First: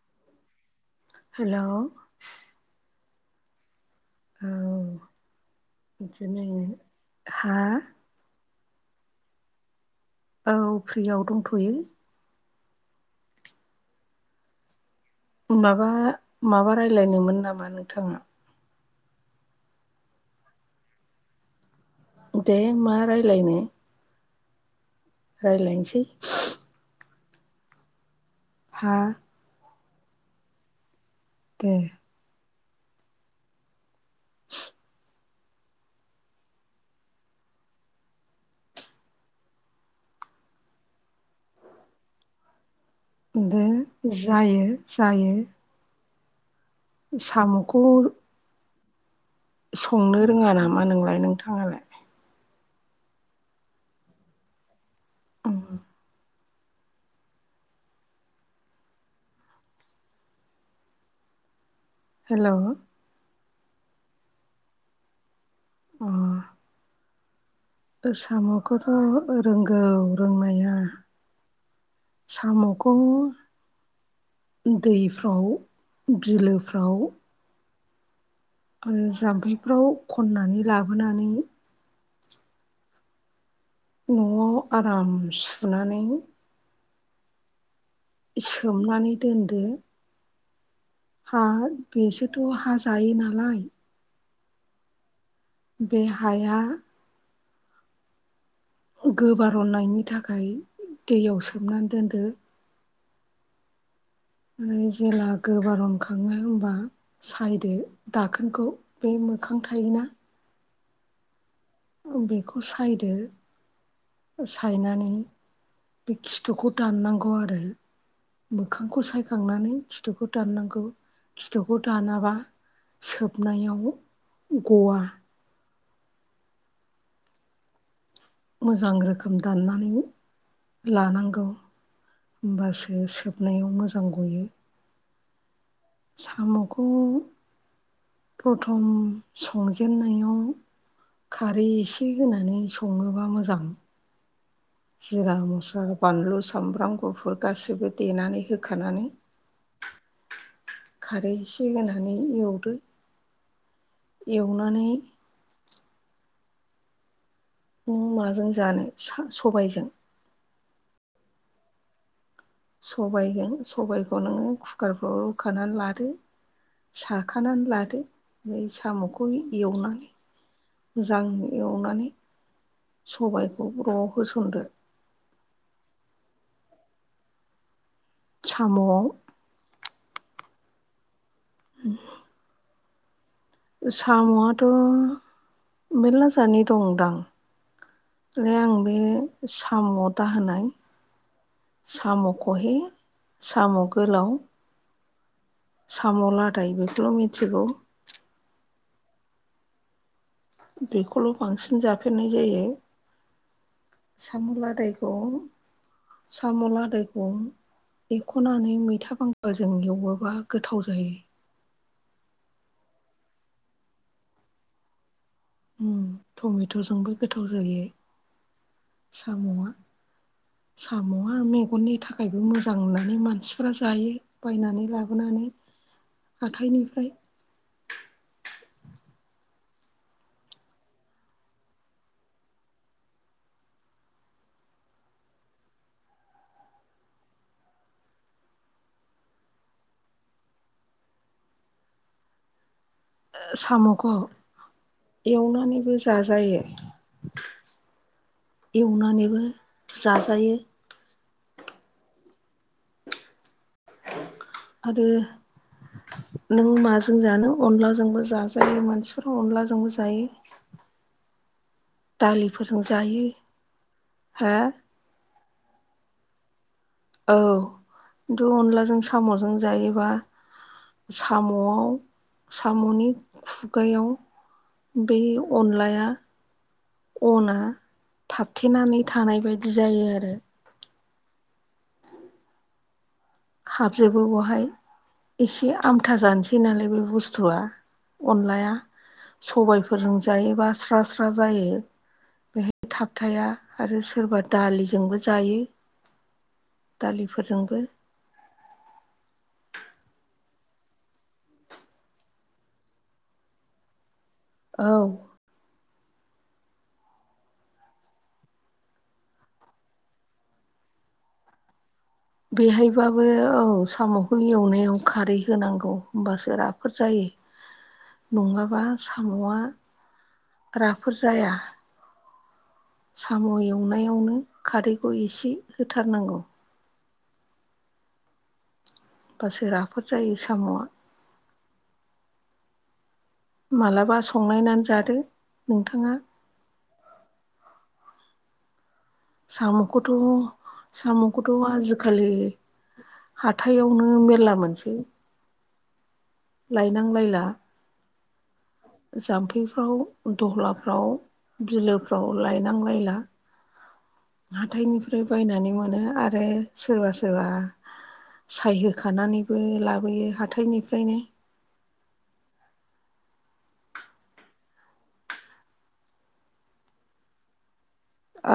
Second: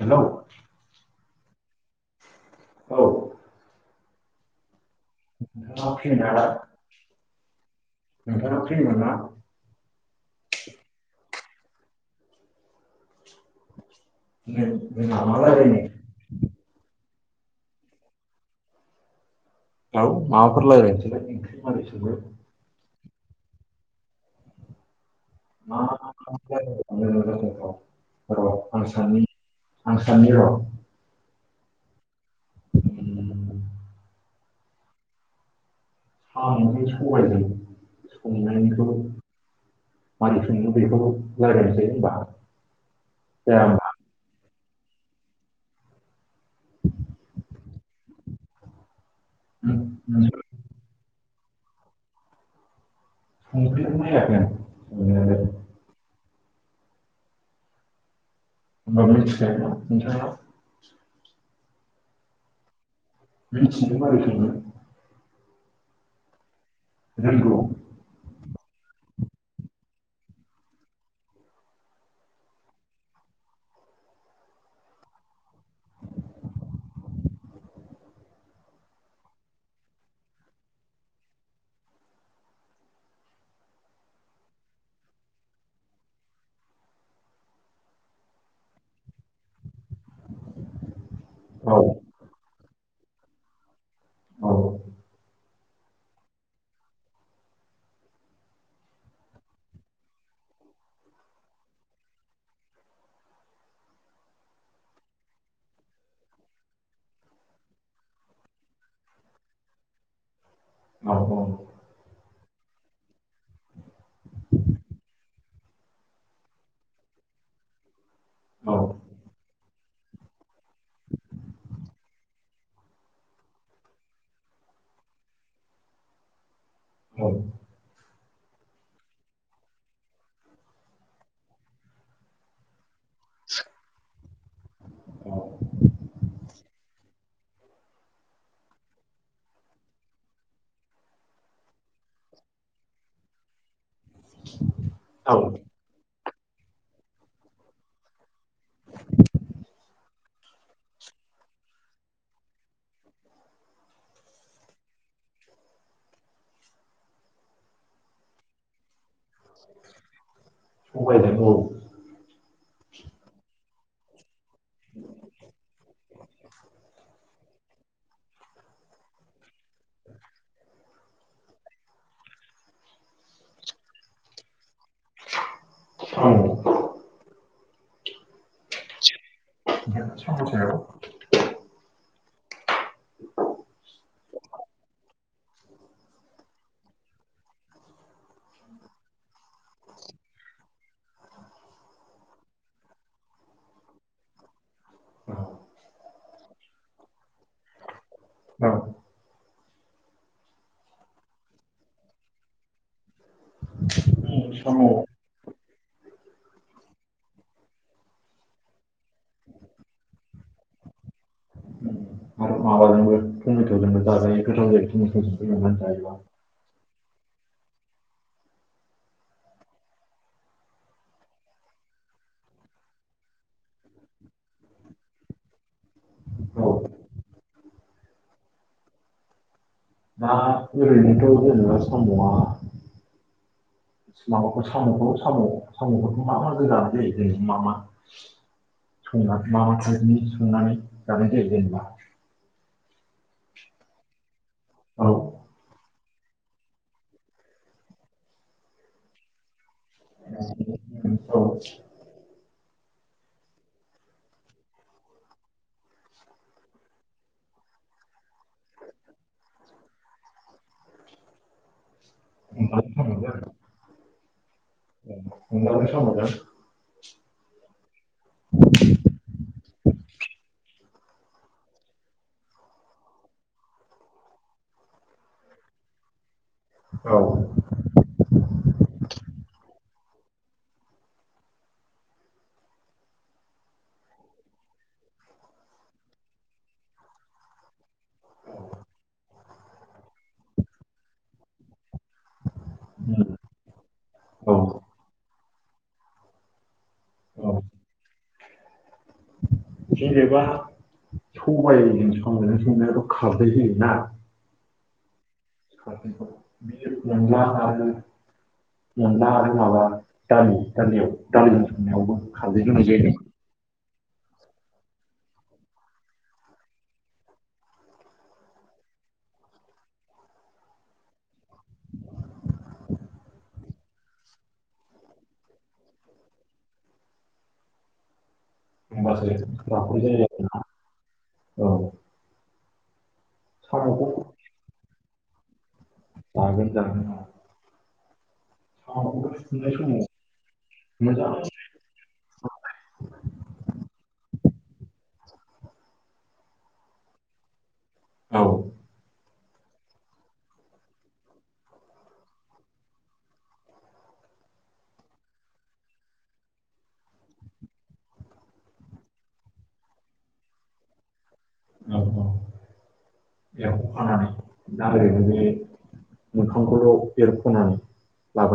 Hello hello औ औ बिदिनो [unintelligible] हा नोंथाङा फ्रि मोन‌ना औ फ्रियाव दंथ'यो [unintelligible] रायलायनो माबा माबा रायलायनोमोन नामा नोंथाङा औ माबाफोर रायलायनोसै दे मा रायलायनो [unintelligible] रायलायनोसै र' आं हा साननि आं साननि र' दे उम [inaudible] साम'नि सबायजों संनायनिखौ मादि संङो बेखौनो रायलायनोसै होमबा जाया दे जायो जायो साम'खौ संनो रोङा नामा नोंलाय नोंथाङालाय संफेरबायाखै आं संनायालाय अम माबादि मोनथिखायोना नोंथां आ हेलौ मिथिगो मारै संङो अ रोंगौ ओ सामखौथ' रोंगौ रोंनाया साम'खौ दैफ्राव बिलोफ्राव आरो जाम्फैफ्राव खननानै लाबोनानै न'आव आराम सुनानै सोमनानै दोनदो हा औ बेसोथ' हा जायो नालाय औ बे हाया गोबारननायनि थाखाय दैयाव सोमनानै दोनदो ओमफ्राय जेला गोबोरन खाङो होमबा सायदो दाखोनखौ बे मोखां थायोना औ औ बेखौ सायदो सायनानै बे खिथुखौ दाननांगौ आरो औ मोखांखौ सायखांनानै खिथुखौ दाननांगौ खिथुखौ दानाबा सोबनायाव गवा औ मोजां रोखोम दाननानै लानांगौ। ओमबासो सोबनायाव मोजां गयो। साम'खौ प्रथम संजेेननायाव खारै एसे होनानै सङोबा मोजां। जिरा मस्ला आरो बानलु सामब्राम गुफुर गासैबो देनानै होखानानै खारै एसे होनानै एवदो। एवनानै नों माजों जानो सा सबायजों? सबायजों औ। सबायजों सबायखौ नोङो कुकारफ्राव रुखानानै लादो। साखानानै लादो [unintelligible] साम'खौ एवनानै। मोजां एवनानै। सबायखौ [unintelligible] होसनदो। औ [inaudible] साम'आव। बिस [inaudible] आरो [inaudible] साम'आथ' मेरला जादनि दं दां। [unintelligible] आं बे साम'आव दाहोनाय। साम' खहे साम' गोलाव। औ। साम' लादाय बेखौल' मिथिगौ। औ। बेखौल' बांसिन जाफेरनाय जायो। साम' लादायखौ साम' लादायखौ एरख'नानै मैथा बांगालजों एवोबा गोथाव जायो। माबाजोंबो तमेट'जोंबो जाजायो गोथाव जायो तमेट'जोंबो एवना उम जायोबा। टमेट'जोंबो गोथाव जायो साम'आ। साम'आ मेगननि थाखायबो मोजां नानै मानसिफ्रा जायो बायनानै लाबोना नै हाथायनिफ्राय। ना ओरैनोथ' [unintelligible] साम'वा। [inaudible] माबाखौ साम'खौ साम' साम'फोरखौ मा-मा [unintelligible] मा मा? [unintelligible] मा टाइपनि संनानै जानाय जेनेबा? साम'खौ एवनानैबो जाजायो एवनानैबो जाजायो। औ। आरो नों माजों जानो अनलाजोंबो जाजायो मानसिफोरा अनलाजोंबो जायो। [inaudible] दालिफोरजों जायो हा न गोसे मजा [inaudible] औ खिन्थु अनलाजों साम'जों जायोबा साम'आव साम'नि खुगायाव बे अनलाया अना थाबथेनानै थानाय बायदि जायो आरो। हाबजोबो बवहाय। एसे आमथा जानोसै नालाय बे बुस्थुआ अनलाया सबायफोरजों जायो बा स्रा स्रा जायो बेहाय। थाबथाया आरो सोरबा दालिजोंबो जायो। दालिफोरजोंबो जेबा सबायाइजों संनाय संनायाथ' खारै होयोना। औ खारैखौ बियो अनला आरो अनला आरो माबा दालि दालियाव दालिजों सनायावबो। बेहायबाबो औ साम'खौ एवनायाव खारै होनांगौ होनोमबासो राफो जायो। नङाबा साम'आ राफोर जाया साम' एवनायावनो खारैखौ एसे होथारनांगौ हबासो होमबासो राफो राफोद जायो आरोना साम'आ औ साम'खौ मालाबा संलायनानै जादो। नोंथाङा जागोन जागोन साम'खौबो सुनाय समाव साम'खौथ' मोजां साम'खौथ' आजिखालि हाथायावनो मेरला मोनसै लायनांलायला औ जाम्फैफ्राव दहलाफ्राव बिलोफ्राव लायनांलायला हाथायनिफ्राय बायनानै मोनो आरो सोरबा सोरबा सायहो होखानानैबो लाबोयो हाथायनिफ्रायनो एखानानै दा ओरैबाय बे मोखांखौल' एरख'नानै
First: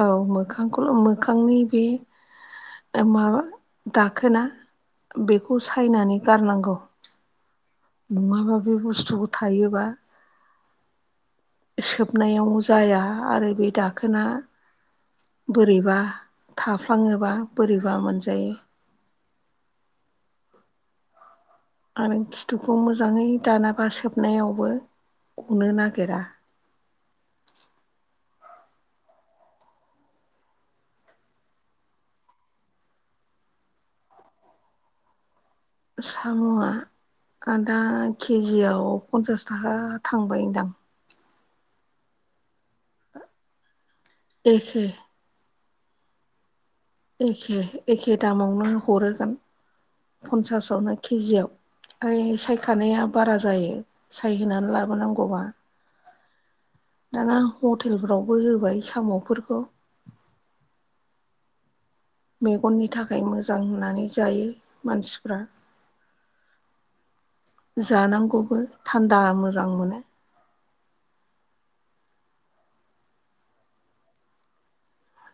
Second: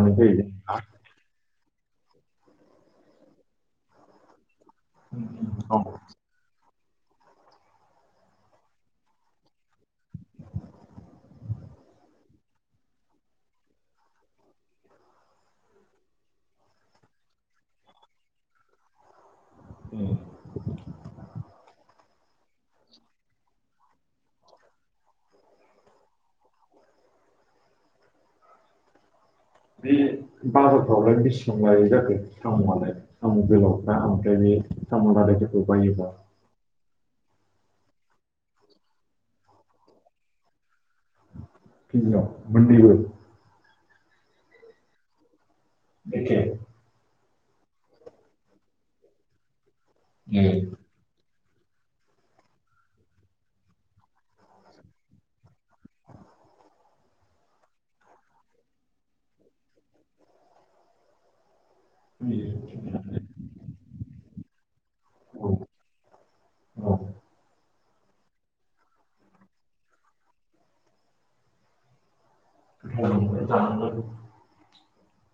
औ जायो मोखांखौल' मोखां बे माबा दाखोना बेखौ सायनानै गारनांगौ नङाबा बे बुस्थुखौ थायोबा सोबनायाव जाया आरो बे दाखोना बोरैबा थाफ्लाङोबा बोरैबा मोनजायो [unintelligible] आरो खिथुखौ मोजाङै दानाबा सोबनायावबो अनो नागिरा बे बाजारफ्रावलाय बेसेबां लायो जाखो सामआलाय साम गोलाव्रा ओमफ्राय बे [unintelligible] साम'आ दा केजियाव पन्सास थाखा थांबाय होनदां केजियाव मोननैबो एखे बेखे एखे एखे दामावनो हरोगोन ए पन्सासआवनो केजियाव ओइ सायखानाया बारा जायो सायहोनानै लाबोनांगौबा दाना हटेलफोरावबो होबाय साम'फोरखौ मेगननि थाखाय मोजां होननानै जायो मानसिफ्रा औ औ जानांगौबो थान्दा मोजां मोनो ओ जानांगौ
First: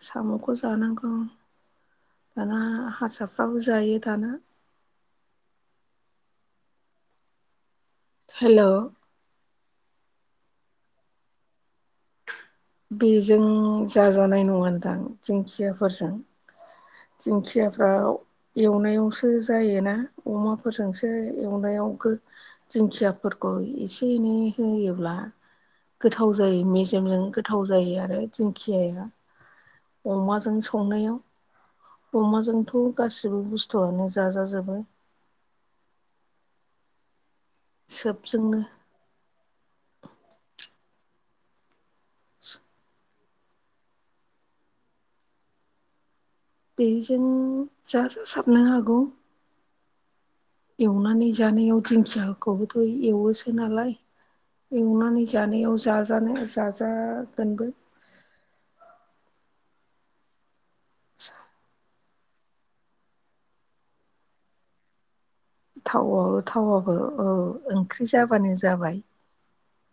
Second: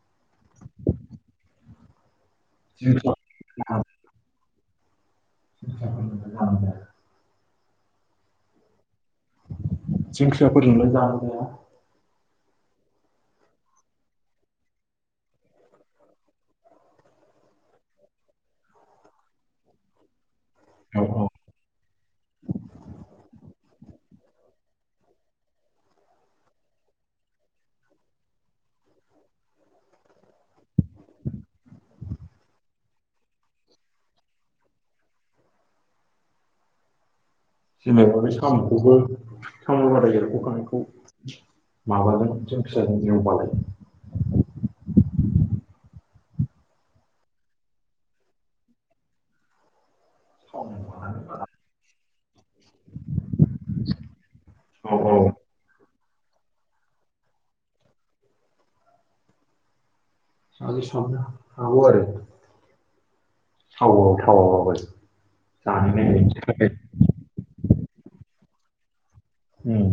साम'खौ जानांगौ दाना हारसाफ्राबो जायो दाना [inaudible] हेलौ। जिंखियाफोरजोंलाय जानो जाया? बेजों जाजानाय नङान दां दिंखियाफोरजों दिंखियाफ्राव एवनायावसो जायोना। औ अमाफोरजोंसो औ एवनायाव दिंखियाफोरखौ एसे ए एनै होयोब्ला गोथाव जायो मेजेमजों गोथाव जायो आरो दिंखियाया। अमाजों संनायाव अमाजोंथ' गासिबो बुस्थुआनो जाजाजोबो। जेनेबा बे सोबजोंनो साम'खौबो साम लादाय एरख खानायखौ माबाजों जों फिसाजों एवबालाय। बेजों जा जा साबनो हागौ। साम' एवनानै जानायाव दिंखिया खौबोथ' एवोसो नालाय औ औ एवनानै जानायाव जा जानाय जाजागोनबो। आलिसाबना हागौ आरो। थावाव थावाव होबाय। थावबो थावाबबो औ ओंख्रि जाबानो जाबाय। उम।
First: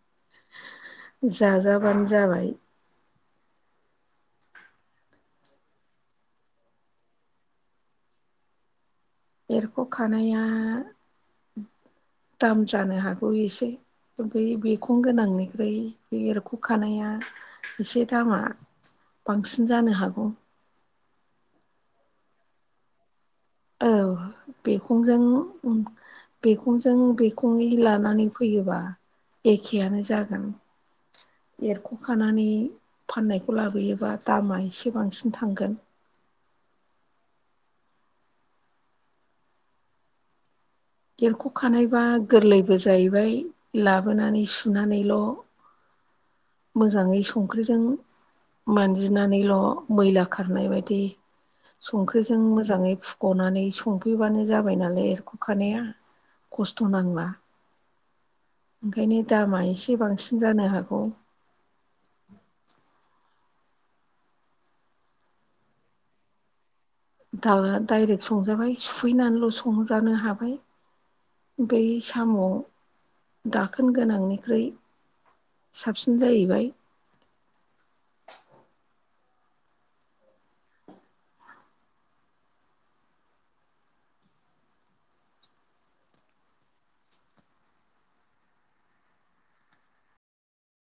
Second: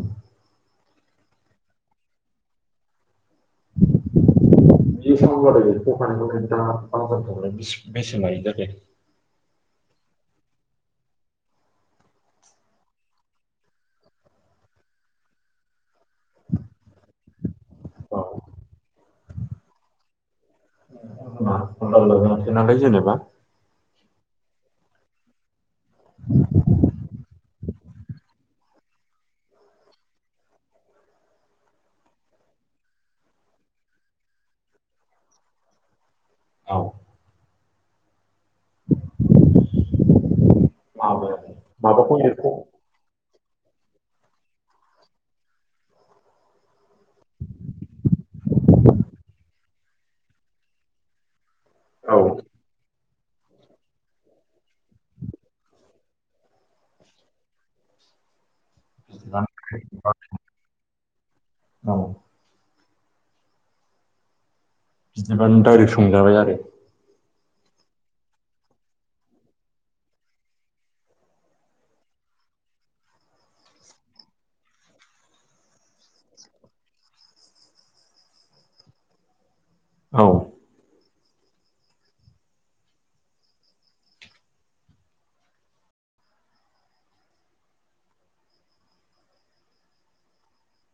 जाजाबानो जाबाय। बे साम लादाय एरख खानायखौलाय बिथाङा बाजारफ्रावलाय बेसे लायो जाखो एरख'खानाया दाम जानो हागौ एसे फ्राय बिखं गोनांनिख्रइ बे एरख' खानाया एसे औ दामा बांसिन जानो हागौ। [unintelligible] नानै जेनेबा औ बिखुंजों बिखुंजों बिखुंनि लानानै फै फैयोबा एखेयानो जागोन। एरख'खानानै फाननायखौ लाबोयोबा दामा एसे बांसिन थांगोन। औ। माबायानो एरख'खानायबा माबाखौ एरख' औ गोरलैबो जाहैबाय। लाबोनानै सुनानैल' मोजाङै संख्रिजों मानजिनानैल' मैला खारनाय बायदि संख्रिजों मोजाङै फु गनानै संफैबानो जाबाय नालाय एरख'खानाया खस्थ' नांला। ओंखायनो दामा एसे बिदिबानो बांसिन जानो हागौ। औ बिदिबा नों डाइरेक्ट संजाबाय आरो। दाला डायरेक्ट संजाबाय सुफैनानैल' संजानो हाबाय। बै साम' दाखोन गोनांनिख्रुइ साबसिन जाहैबाय। औ।